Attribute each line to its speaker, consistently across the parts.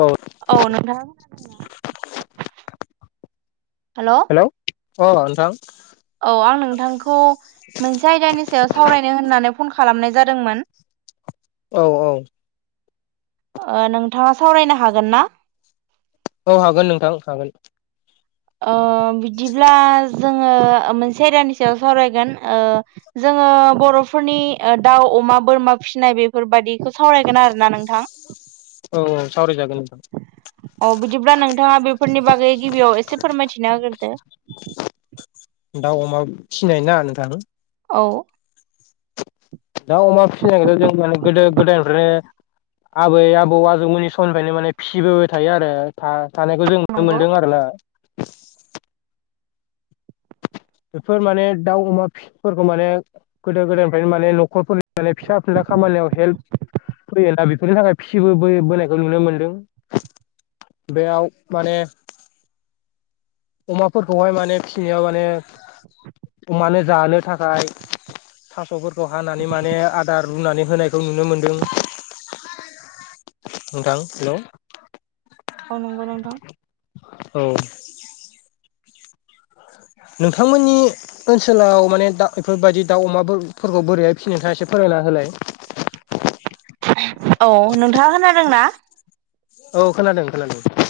Speaker 1: औ
Speaker 2: औ नोंथाङा खोनादोंना। हेल' ।
Speaker 1: हेलौ अ नोंथां।
Speaker 2: नोंथांखौ मोनसे आयदानि सायाव सावरायनो होननानै फन खालामनाय जादोंमोन ।
Speaker 1: औ औ ।
Speaker 2: ओ नोंथाङा सावरायनो हागोन ना?
Speaker 1: औ हागोन नोंथां हागोन ।
Speaker 2: ओ बिदिब्ला जोङो मोनसे आयदानि सायाव सावरायगोन ओ जोङो बर'फोरनि दाउ अमा बोरमा फिसिनाय बेफोरबादिखौ सावरायगोन आरोना नोंथां ।
Speaker 1: औ औ सावरायगोन ।
Speaker 2: अ बिदिब्ला नोंथाङा बेफोरनि बागै गिबियाव एसे फोरमायथिना हागोरदो ।
Speaker 1: दाउ अमा फिनाय ना नोंथां?
Speaker 2: औ ।
Speaker 1: दाउ अमा फिसिनायखौ जों माने गोदो गोदायनिफ्रायनो आबै आबौ आजौ मोननि समनिफ्रायनो माने फिसिबोबाय थायो आरो था थानायखौ जों नुनो
Speaker 2: नंगौ
Speaker 1: मोनदों आरो ना । बेफोर माने दाउ अमा फिफोरखौ माने गोदो गोदायनिफ्रायनो माने न'खरफोरनि माने फिसा फिला खामानियाव हेल्प फैयोना बेफोरनि थाखाय फिसिबो बोनायखौ नुनो मोनदों बेयाव माने अमाफोरखौहाय माने फिनायाव माने अमानो जानो थाखाय थास'फोरखौ हानानै माने आदार रुनानै होनायखौ नुनो मोनदों नोंथां हेल' ।
Speaker 2: औ नंगौ नोंथां
Speaker 1: [inaudible] नोंथांमोननि ओनसोलाव माने दा इफोरबायदि दाउ अमा बो फोरखौ बोरैहाय फियो नोंथाङा एसे फोर मायना होलाय
Speaker 2: [inaudible] औ नोंथाङा खोनादोंना
Speaker 1: औ खोनादों खोनादों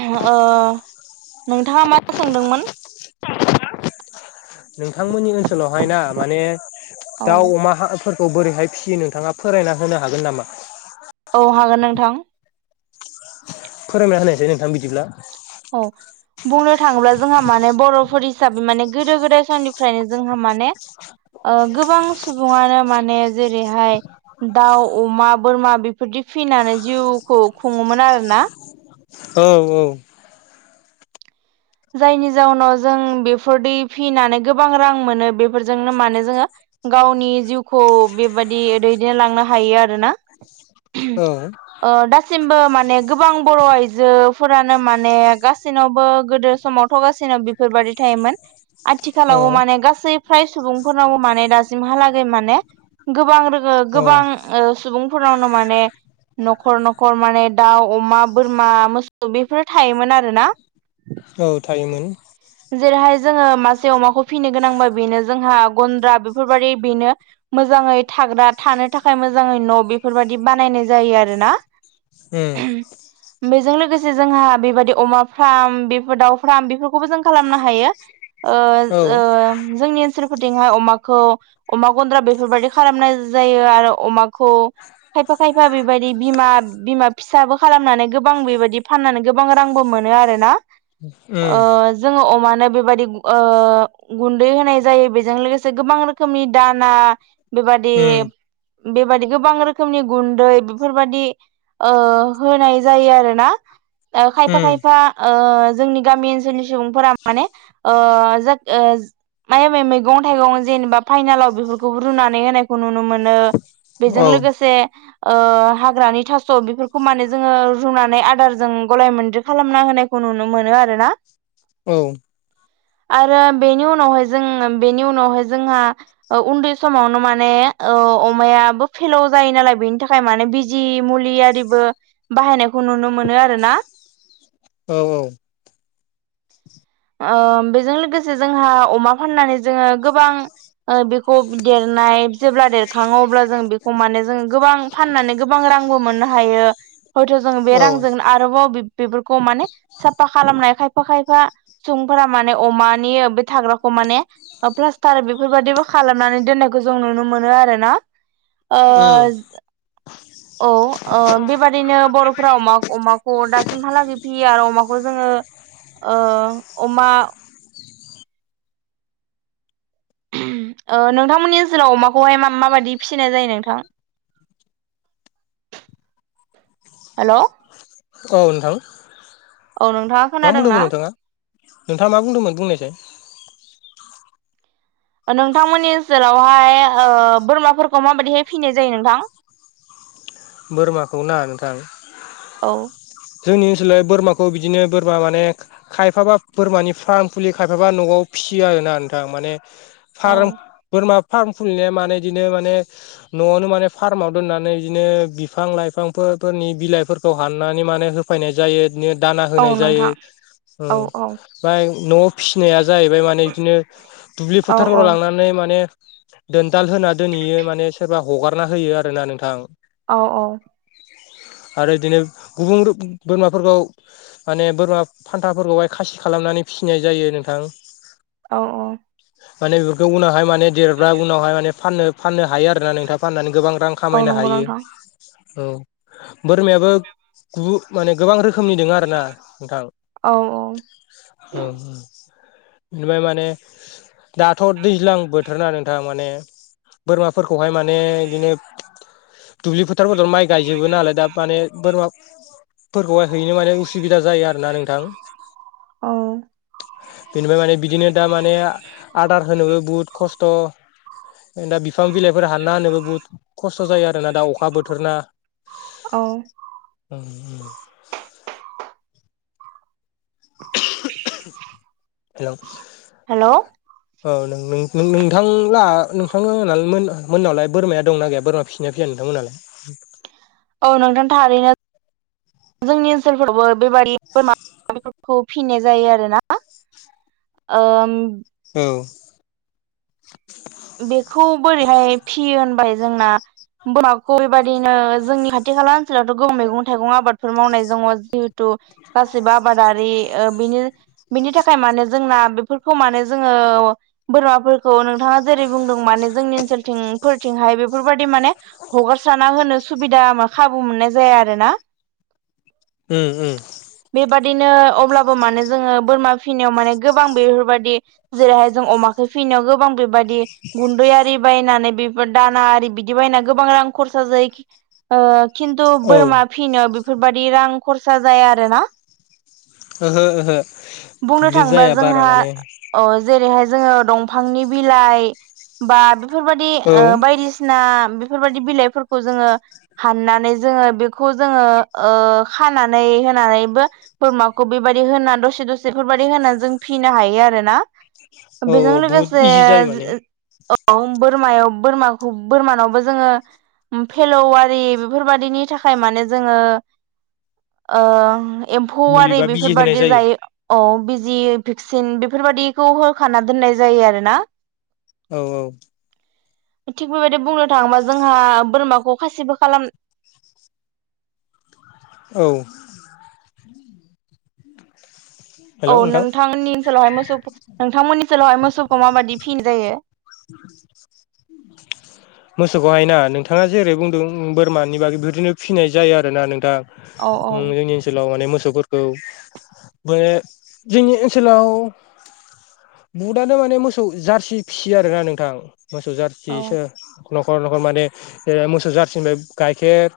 Speaker 2: उहम ओ नोंथाङा मा सोंदोंमोन
Speaker 1: नोंथांमोननि ओनसोलावहाय ना माने
Speaker 2: औ
Speaker 1: दाउ अमा हा फोर औ बोरैहाय फियो नोंथाङा फोरायना होनो हागोन नामा
Speaker 2: औ हागोन नोंथां
Speaker 1: फोरायना होनायसै नोंथां बिदिब्ला
Speaker 2: औ बुंनो थाङोब्ला जोंहा माने बरफोर हिसाबै माने गोदो गोदाय समनिफ्रायनो जोंहा माने ओ गोबां सुबुङानो माने जेरैहाय दाउ अमा बोरमा बेफोर बिदि फिनानै जिउखौ खुङोमोन आरो ना
Speaker 1: औ औ
Speaker 2: जायनि जाउनाव जों बेफोर दै फिनानै गोबां रां मोनो बेफोरजोंनो माने जोङो गावनि जिउखौ बेबादि दैदेनलांनो हायो आरोना
Speaker 1: औ
Speaker 2: ओ दा गासिमबो माने गोबां बर‌ आइजोफोरानो माने गासैनावबो गोदो समाव थगासिनाव बेफोरबायाददि थायोमोन
Speaker 1: औ
Speaker 2: आथिखालावबो माने गासै फ्राय सुबुंफोरनावबो माने दासिमहालागै माने गोबां रोङो
Speaker 1: औ
Speaker 2: गोबां ओ सुबुंफोरनावनो माने नखर नखर माने दाउ अमा बोरमा मोसौ बेफोर‌ थायोमोन आरोना [inaudible]
Speaker 1: औ थायोमोन
Speaker 2: जेरैहाय जोङो मासे अमाखौ फिसिनो गोनांबा बेनो जोंहा गन्द्रा बेफोरबाददि बेनो मोजाङै थाग्रा थानो थाखाय मोजाङै न‌ बेफोरबायादि बानायनाय जायो आरो ना
Speaker 1: ओम
Speaker 2: बेजों लोगोसे जोंहा बेबायदि अमा फार्म बेफोर दाउ फार्म बेफोरखौबो जों खालामनो हायो ओ
Speaker 1: औ
Speaker 2: ओ जोंनि ओनसोलफोरथिंहाय अमाखौ अमा गन्द्रा बेफोरबायाददि खालामनाय जायो आरो अमाखौ खायफा खायफा बेबायदि बिमा बिमा फिसाबो खालामनानै गोबां बेबायदि फाननानै गोबां रां बो मोनो आरोना
Speaker 1: उम
Speaker 2: ओ जोङो अमानो बेबायदि ओ गुन्दै होनाय जायो बेजों लोगोसे गोबां रोखोमनि दाना ना बेबादि
Speaker 1: उम
Speaker 2: बेबादि गोबां रोखोमनि गुन्दै बेफोरबायदि ओ होनाय जायो आरो ना खायफा
Speaker 1: उम
Speaker 2: खायफा ओ जोंनि गामि ओनसोलनि सुबुंफोरा माने ओ ओ माया माया मैगं थाइगं जेनेबा फाइनालाव बेफोरखौ रुनानै होनायखौ नुनो मोनो बेजों
Speaker 1: औ
Speaker 2: लोगोसे ओ हाग्रानि थास बेफोरखौ माने जोङो रुनानै आदारजों गलाय मोनद्रि खालामना होनायखौ नुनो मोनो आरोना
Speaker 1: औ
Speaker 2: [inaudible] आरो बेनि उनावहाय जों बेनि उनावहाय जोंहा उन्दै समावनो माने औ अमायाबो फेलौ जायो नालाय बेनि थाखाय माने बिजि मुलि आरिबो बाहायनायखौ नुनो मोनो आरोना
Speaker 1: औ औ
Speaker 2: ओ बेजों लोगोसे जोंहा अमा फाननानै जोङो गोबां ओ बेखौ देर नाय जेब्ला देरखाङो अब्ला जों बेखौ माने जों गोबां फाननानै गोबां रांबो मोननो हायो हयथ' जों बे
Speaker 1: औ
Speaker 2: रांजों आरोबाव बेफोरखौ माने साफा खालामनाय खायफा खायफा सुबुंफोरा माने अमानि बे थाग्राखौ माने प्लास्टार बेफोरबाददिबो खालामनानै दोननायखौ जों नुनो मोनो आरोना ओ
Speaker 1: उम
Speaker 2: औ ओ बेबादिनो बर'फोरा अमा अमाखौ दासिमहालागै फैयो आरो अमाखौ जोङो ओ अमा ओ नोंथांमोननि ओसोलाव अमाखौहाय माबायदियै फिसिनाय जायो नोंथां हेलौ
Speaker 1: औ नोंथां
Speaker 2: औ नोंथां
Speaker 1: मा बुंदोंमोन नोंथां नोंथां मा बुंदोंमोन बुंनायसै
Speaker 2: नोंथांमोननि ओनसोलावहाय ओ बोरमाफोरखौ माबायदिहाय फिनाय जायो नोंथां [inaudible]
Speaker 1: बोरमाखौ ना नोंथां
Speaker 2: औ
Speaker 1: जोंनि ओनसोलाव बोरमाखौ बिदिनो बोरमा माने खायफाबा बोरमानि फार्म खुलियो खायफाबा न'आव फिसियो आरोना नोंथां माने
Speaker 2: औ
Speaker 1: फार्म बोरमा फार्म खुलिनाया माने इदिनो माने न'आवनो माने फार्माव दोननानै इदिनो बिफां लाइफांफोर फोरनि बिलाइफोरखौ हाननानै माने होफायनाय जायो इदिनो दाना
Speaker 2: औ
Speaker 1: होनाय जायो
Speaker 2: नोंथां
Speaker 1: ओ
Speaker 2: औ औ
Speaker 1: ओमफाय नआव फिसिनाया जाहैबाय माने बिदिनो दुब्लि
Speaker 2: औ औ
Speaker 1: फोथारफोराव लांनानै माने दोनथाल होना दोनहैयो माने सोरबा हगारना होयो आरो ना नोंथां
Speaker 2: औ औ
Speaker 1: आरो बिदिनो गुबुन बोरमाफोरखौ माने बोरमा फान्थाफोरखौहाय खासि खालामनानै फिसिनाय जायो नोंथां
Speaker 2: औ औ
Speaker 1: माने बेफोरखौ उनावहाय माने देरब्ला उनावहाय माने फाननो फाननो हायो आरोना नोंथां फाननानै गोबां रां
Speaker 2: औ
Speaker 1: खामायनो
Speaker 2: नंगौ
Speaker 1: हायो
Speaker 2: नोंथां
Speaker 1: औ बोरमायाबो गुबु गोबां रोखोमनि रोखोमनि दोङो आरो ना नोंथां
Speaker 2: औ औ
Speaker 1: बिनिफ्राय माने दाथ' दैज्लां बोथोरना नोंथां माने बोरमाफोरखौहाय माने इदिनो दुब्लि फो फोथार फोरावथ माइ गायजोबो नालाय दा माने बोरमा फोरखौहाय हैनो माने उसुबिदा जायो आरो ना नोंथां
Speaker 2: औ
Speaker 1: बेनिफाय माने बिदिनो दा माने आदार होनोबो बुहुत खस्थ' दा बिफां बिलाइफोर हानना होनोबो बुहुत खस्थ' जायो आरो ना दा अखा बोथोरना
Speaker 2: औ
Speaker 1: [inaudible]
Speaker 2: [inaudible]
Speaker 1: हेल' औ नों नों नों नोंथां लाहा नोंथां मोना मोनावलाय बोरमाया दंना गैया बोरमा फिसिनाया फिसिया नोंथांमोनालाय
Speaker 2: नोंथां थारैनो जोंनि ओनसोलफोरावबो बेबादि बोरमा माबाफोरखौ फिनाय जायो आरोना ओम
Speaker 1: औ
Speaker 2: बेखौ बोरैहाय फियो होनबाय जोंना [unintelligible] बेबायदिनो जोंनि खाथि खाला ओनसोलावथ' गोबां मैगं थाइगं आबादफोर मावनाय दङ जिहेथु गासैबो आबादारि ओ बिनि बिनि थाखाय माने जोंना बेफोरखौ माने जोङो बोरमाफोरखौ नोंथाङा जेरै बुंदों माने जोंनि ओनसोलथिं फोरथिंहाय बेफोरबायाददि माने हगारसाराना होनो सुबिदा खाबु मोननाय जाया आरो ना [inaudible]
Speaker 1: उम उम
Speaker 2: बिदिनो अब्लाबो माने जोङो बोरमा फिसिनायाव माने गोबां बेफोरबायदि जेरैहाय जों अमाखौ फि नियाव गोबां बेबायदि गुन्दैआरि बायनानै बे दाना आरि बिदि बायना गोबां रां खरसा जायो ओ खिन्थु
Speaker 1: औ
Speaker 2: बोरमा फिनो बेफोरबायदि रां खरसा जाया आरो ना
Speaker 1: ओहो ओहो
Speaker 2: बुंनो
Speaker 1: दुब्लि
Speaker 2: थाङोबा
Speaker 1: जाया बारा
Speaker 2: जोंहा
Speaker 1: माने
Speaker 2: अ जेरैहाय जोङो दंफांनि बिलाइ बा बेफोरबादि
Speaker 1: औ
Speaker 2: ओ बायदिसिना बेफोरबादि बिलाइफोरखौ जोङो हाननानै जोङो बेखौ जोङो ओ खानानै होनानैबो बोरमाखौ बेबायदि होना दसे दसे बेफोरबायदि होनानै जों फिसिनो हायो आरो ना । बेजों
Speaker 1: औ बुहुद
Speaker 2: लोगोसे
Speaker 1: इजि जायो माने
Speaker 2: [unintelligible] औ बोरमायाव बोरमाखौ बोरमानावबो जोङो। फेलौवारि बेफोरबादिनि थाखाय माने जोङो ओ एम्फौ
Speaker 1: मुलि
Speaker 2: आरि
Speaker 1: बा बिजि होनाय
Speaker 2: बेफोरबादि जायो। औ बिजि भेक्सिन बेफोरबादिखौ होखाना दोननाय जायो आरो ना।
Speaker 1: औ औ
Speaker 2: थिग बेबायदि बुंनो थाङोबा जोंहा बोरमाखौ खासिबो खालाम [inaudible]
Speaker 1: औ
Speaker 2: औ
Speaker 1: हेलौ नोंथां
Speaker 2: नोंथांमोननि ओनसोलावहाय मोसौ नोंथांमोननि ओनसोलावहाय मोसौखौ माबायदि फिनाय जायो।
Speaker 1: [unintelligible] मोसौखौहाय ना नोंथाङा जेरै बुंदों बोरमानि बागै बेदिनो फिसिनाय जायो आरोना नोंथां।
Speaker 2: औ
Speaker 1: ओ
Speaker 2: औ
Speaker 1: जोंनि ओनसोलाव माने मोसौफोरखौ बे जोंनि ओनसोलाव बुटआनो माने मोसौ जारसि फिसियो आरोना नोंथां। मोसौ
Speaker 2: औ
Speaker 1: जारसिसो न'खर न'खर माने मोसौ जारसिनिफ्राय गाइखेर ।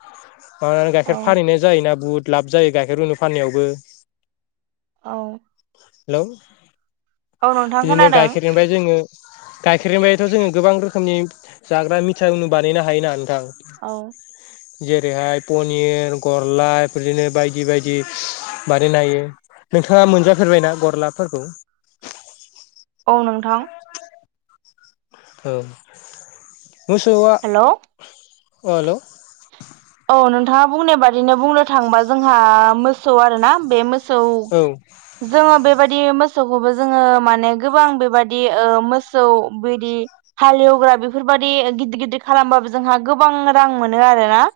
Speaker 1: माबानानै
Speaker 2: औ
Speaker 1: गाइखेर फानहैनाय जायोना बुहुत लाब जायो गाइखेर रुनु फाननायावबो ।
Speaker 2: औ
Speaker 1: हेलौ
Speaker 2: औ नोंथां
Speaker 1: बिदिनो
Speaker 2: खोनादों
Speaker 1: गाइखेरनिफ्राय जोङो गाइखेरनि बायथ' जोङो गोबां रोखोमनि जाग्रा मिथा बानायनो हायोना नोंथां।
Speaker 2: औ
Speaker 1: जेरैहाय पनिर गरलाफोरदिनो बायदि बायदि बानायनो हायो। नोंथाङा मोनजाफेरबायना गरलाफोरखौ?
Speaker 2: औ नोंथां।
Speaker 1: औ मोसौआ
Speaker 2: हेलौ
Speaker 1: अ हेलौ।
Speaker 2: औ नोंथाङा बुंनाय बादिनो बुंनो थाङोबा जोंहा मोसौ आरोना बे मोस -सौ
Speaker 1: औ
Speaker 2: जोङो बेबायदि मो -सौखौबो जोङो माने गोबां बेबादि ओ मोसौ बिदि हालेवग्रा बेफोरबाय -दि गिदिर गिदिर खालामबाबो जोंहा गोबां रां मोनो आरो ना।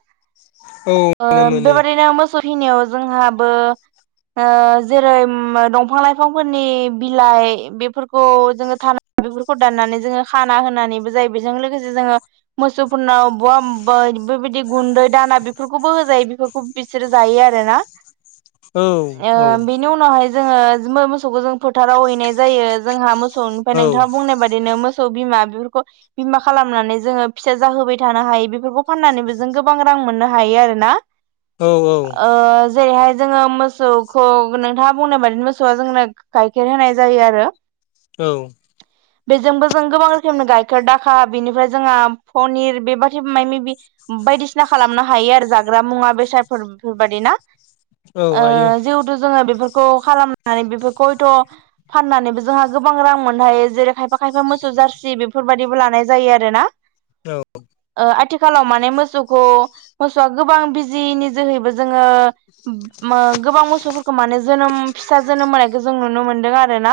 Speaker 1: औ
Speaker 2: ओ
Speaker 1: मोनो
Speaker 2: बेबादिनो मोसौ हिनियाव जोंहाबो ओ जेरै दंफां लाइफांफोरनि बिलाइ बेफोरखौ जोङो थानो। बेफोरखौ दाननानै जोङो खाना होनानैबो जायो बेजों लोगोसे जोङो मोसौफोरनाव बहामबै बेबायदि गुन्दै दाना बेफोरखौबो होजायो बेफोरखौ बिसोरो जायो आरो ना।
Speaker 1: औ
Speaker 2: ओ बेनि उनावहाय जोङो मोसौखौ जों फोथाराव हैनाय जायो जोंहा मोसौनिफ्राय
Speaker 1: औ
Speaker 2: नोंथाङा बुंनाय बायदिनो मोस -सौ बिमा बेफोरखौ बिमा खालामनानै जोङो फिसा जाहोबाय थानो हायो बेफोरखौ फाननानैबो जों गोबां रां मोननो हायो आरोना।
Speaker 1: औ औ
Speaker 2: ओ जेरैहाय जोङो मोसौखौ नोंथाङा बुंनाय बादि मोसौआ जोंनो गाइखेर होनाय जायो आरो।
Speaker 1: औ
Speaker 2: बेजोंबो जों गोबां रोखोमनि गाइखेर दाखा बेनिफ्राय जोंहा पनिर बेबादि माय मिबि बायदिसिना खालामनो हायो आरो जाग्रा मुवा बेसादफोर बेफोरबायदि ना?
Speaker 1: औ
Speaker 2: ओ
Speaker 1: हायो
Speaker 2: जिहेथु जोङो बेफोर खौ खालामनानै बेफोरखौ हयथ' फाननानैबो जोंहा गोबां रां मोननो हायो जेरै खायफा खायफा मोसौ जारसि बेफोरबायाददिबो लानाय जायो आरोना
Speaker 1: औ
Speaker 2: आथिखालाव मा ने मोसौखौ मोसौआ गोबां बिजिनि जोहैबो जोङो ओ गोबां मोसौफोरखौ माने जोनोम फिसा जोनोम होनायखौ जों नुनो मोनदों आरो ना।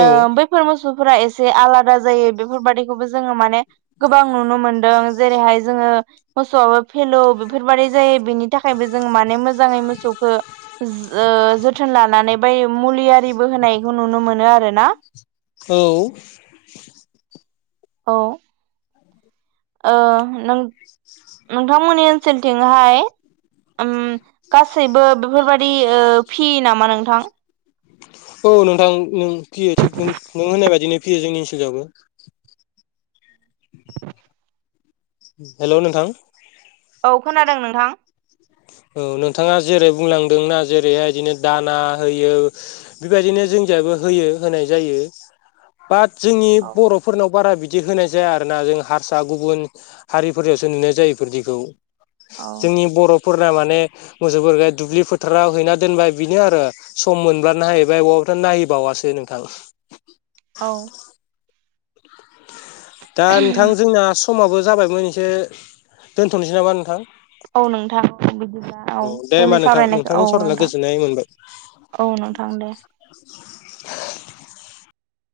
Speaker 2: ओ बैफोर मोसौफोरा एसे आलादा जायो बेफोरबादिखौबो जोङो माने गोबां नुनो मोनदों जेरैहाय जोङो मोसौआबो फेलौ बेफोरबायदि जायो। बेनि थाखायबो जोंङो माने मोजांङै मोसौखौ जोथोन ओ लानानै ओमफ्राय मुलि आरिबो होनायखौ नुनो मोनो आरो ना।
Speaker 1: औ।
Speaker 2: औ। ओ नों-नोंथांमोननि ओनसोलथिंहाय ओम गासैबो बेफोरबाददि ओ फियो नामा नोंथां?
Speaker 1: औ नोंथां नों फियो थिग नों होननाय बायदिनो फियो जोंनि ओनसोलावबो। हेलौ नोंथां।
Speaker 2: औ खोनादों नोंथां।
Speaker 1: औ नोंथाङा जेरै बुंलांदों ना जेरैहाय बिदिनो दाना होयो बेबायदिनो जों निजायबो होयो होनाय जायो बात जोंनि
Speaker 2: औ
Speaker 1: बरफोरनाव बारा बि दि होनाय जाया आरोना जों हारसा गुबुन हारिफोरयावसो नुनाय जायो इफोरदिखौ।
Speaker 2: औ
Speaker 1: जोंनि बर फोरना माने मोसौफोरखो दुब्लि फोथाराव हैना दोनबाय बिनो आरो सम मोनब्लानो नायहैबाय अ बाथ नायैबावासो नोंथां।
Speaker 2: औ।
Speaker 1: दा नोंथां जोंना समाबो जाबायमोन एसे दोनथनोसै नामा नोंथां।
Speaker 2: औ नोंथां बिदिब्ला औ
Speaker 1: दे होमबा
Speaker 2: जोंनि
Speaker 1: नोंथां
Speaker 2: सावरायनायखौ
Speaker 1: नोंथांजों
Speaker 2: औ औ
Speaker 1: सावरायना
Speaker 2: नोंथां।
Speaker 1: गोजोननाय मोनबाय
Speaker 2: औ नोंथां दे।
Speaker 1: [inaudible]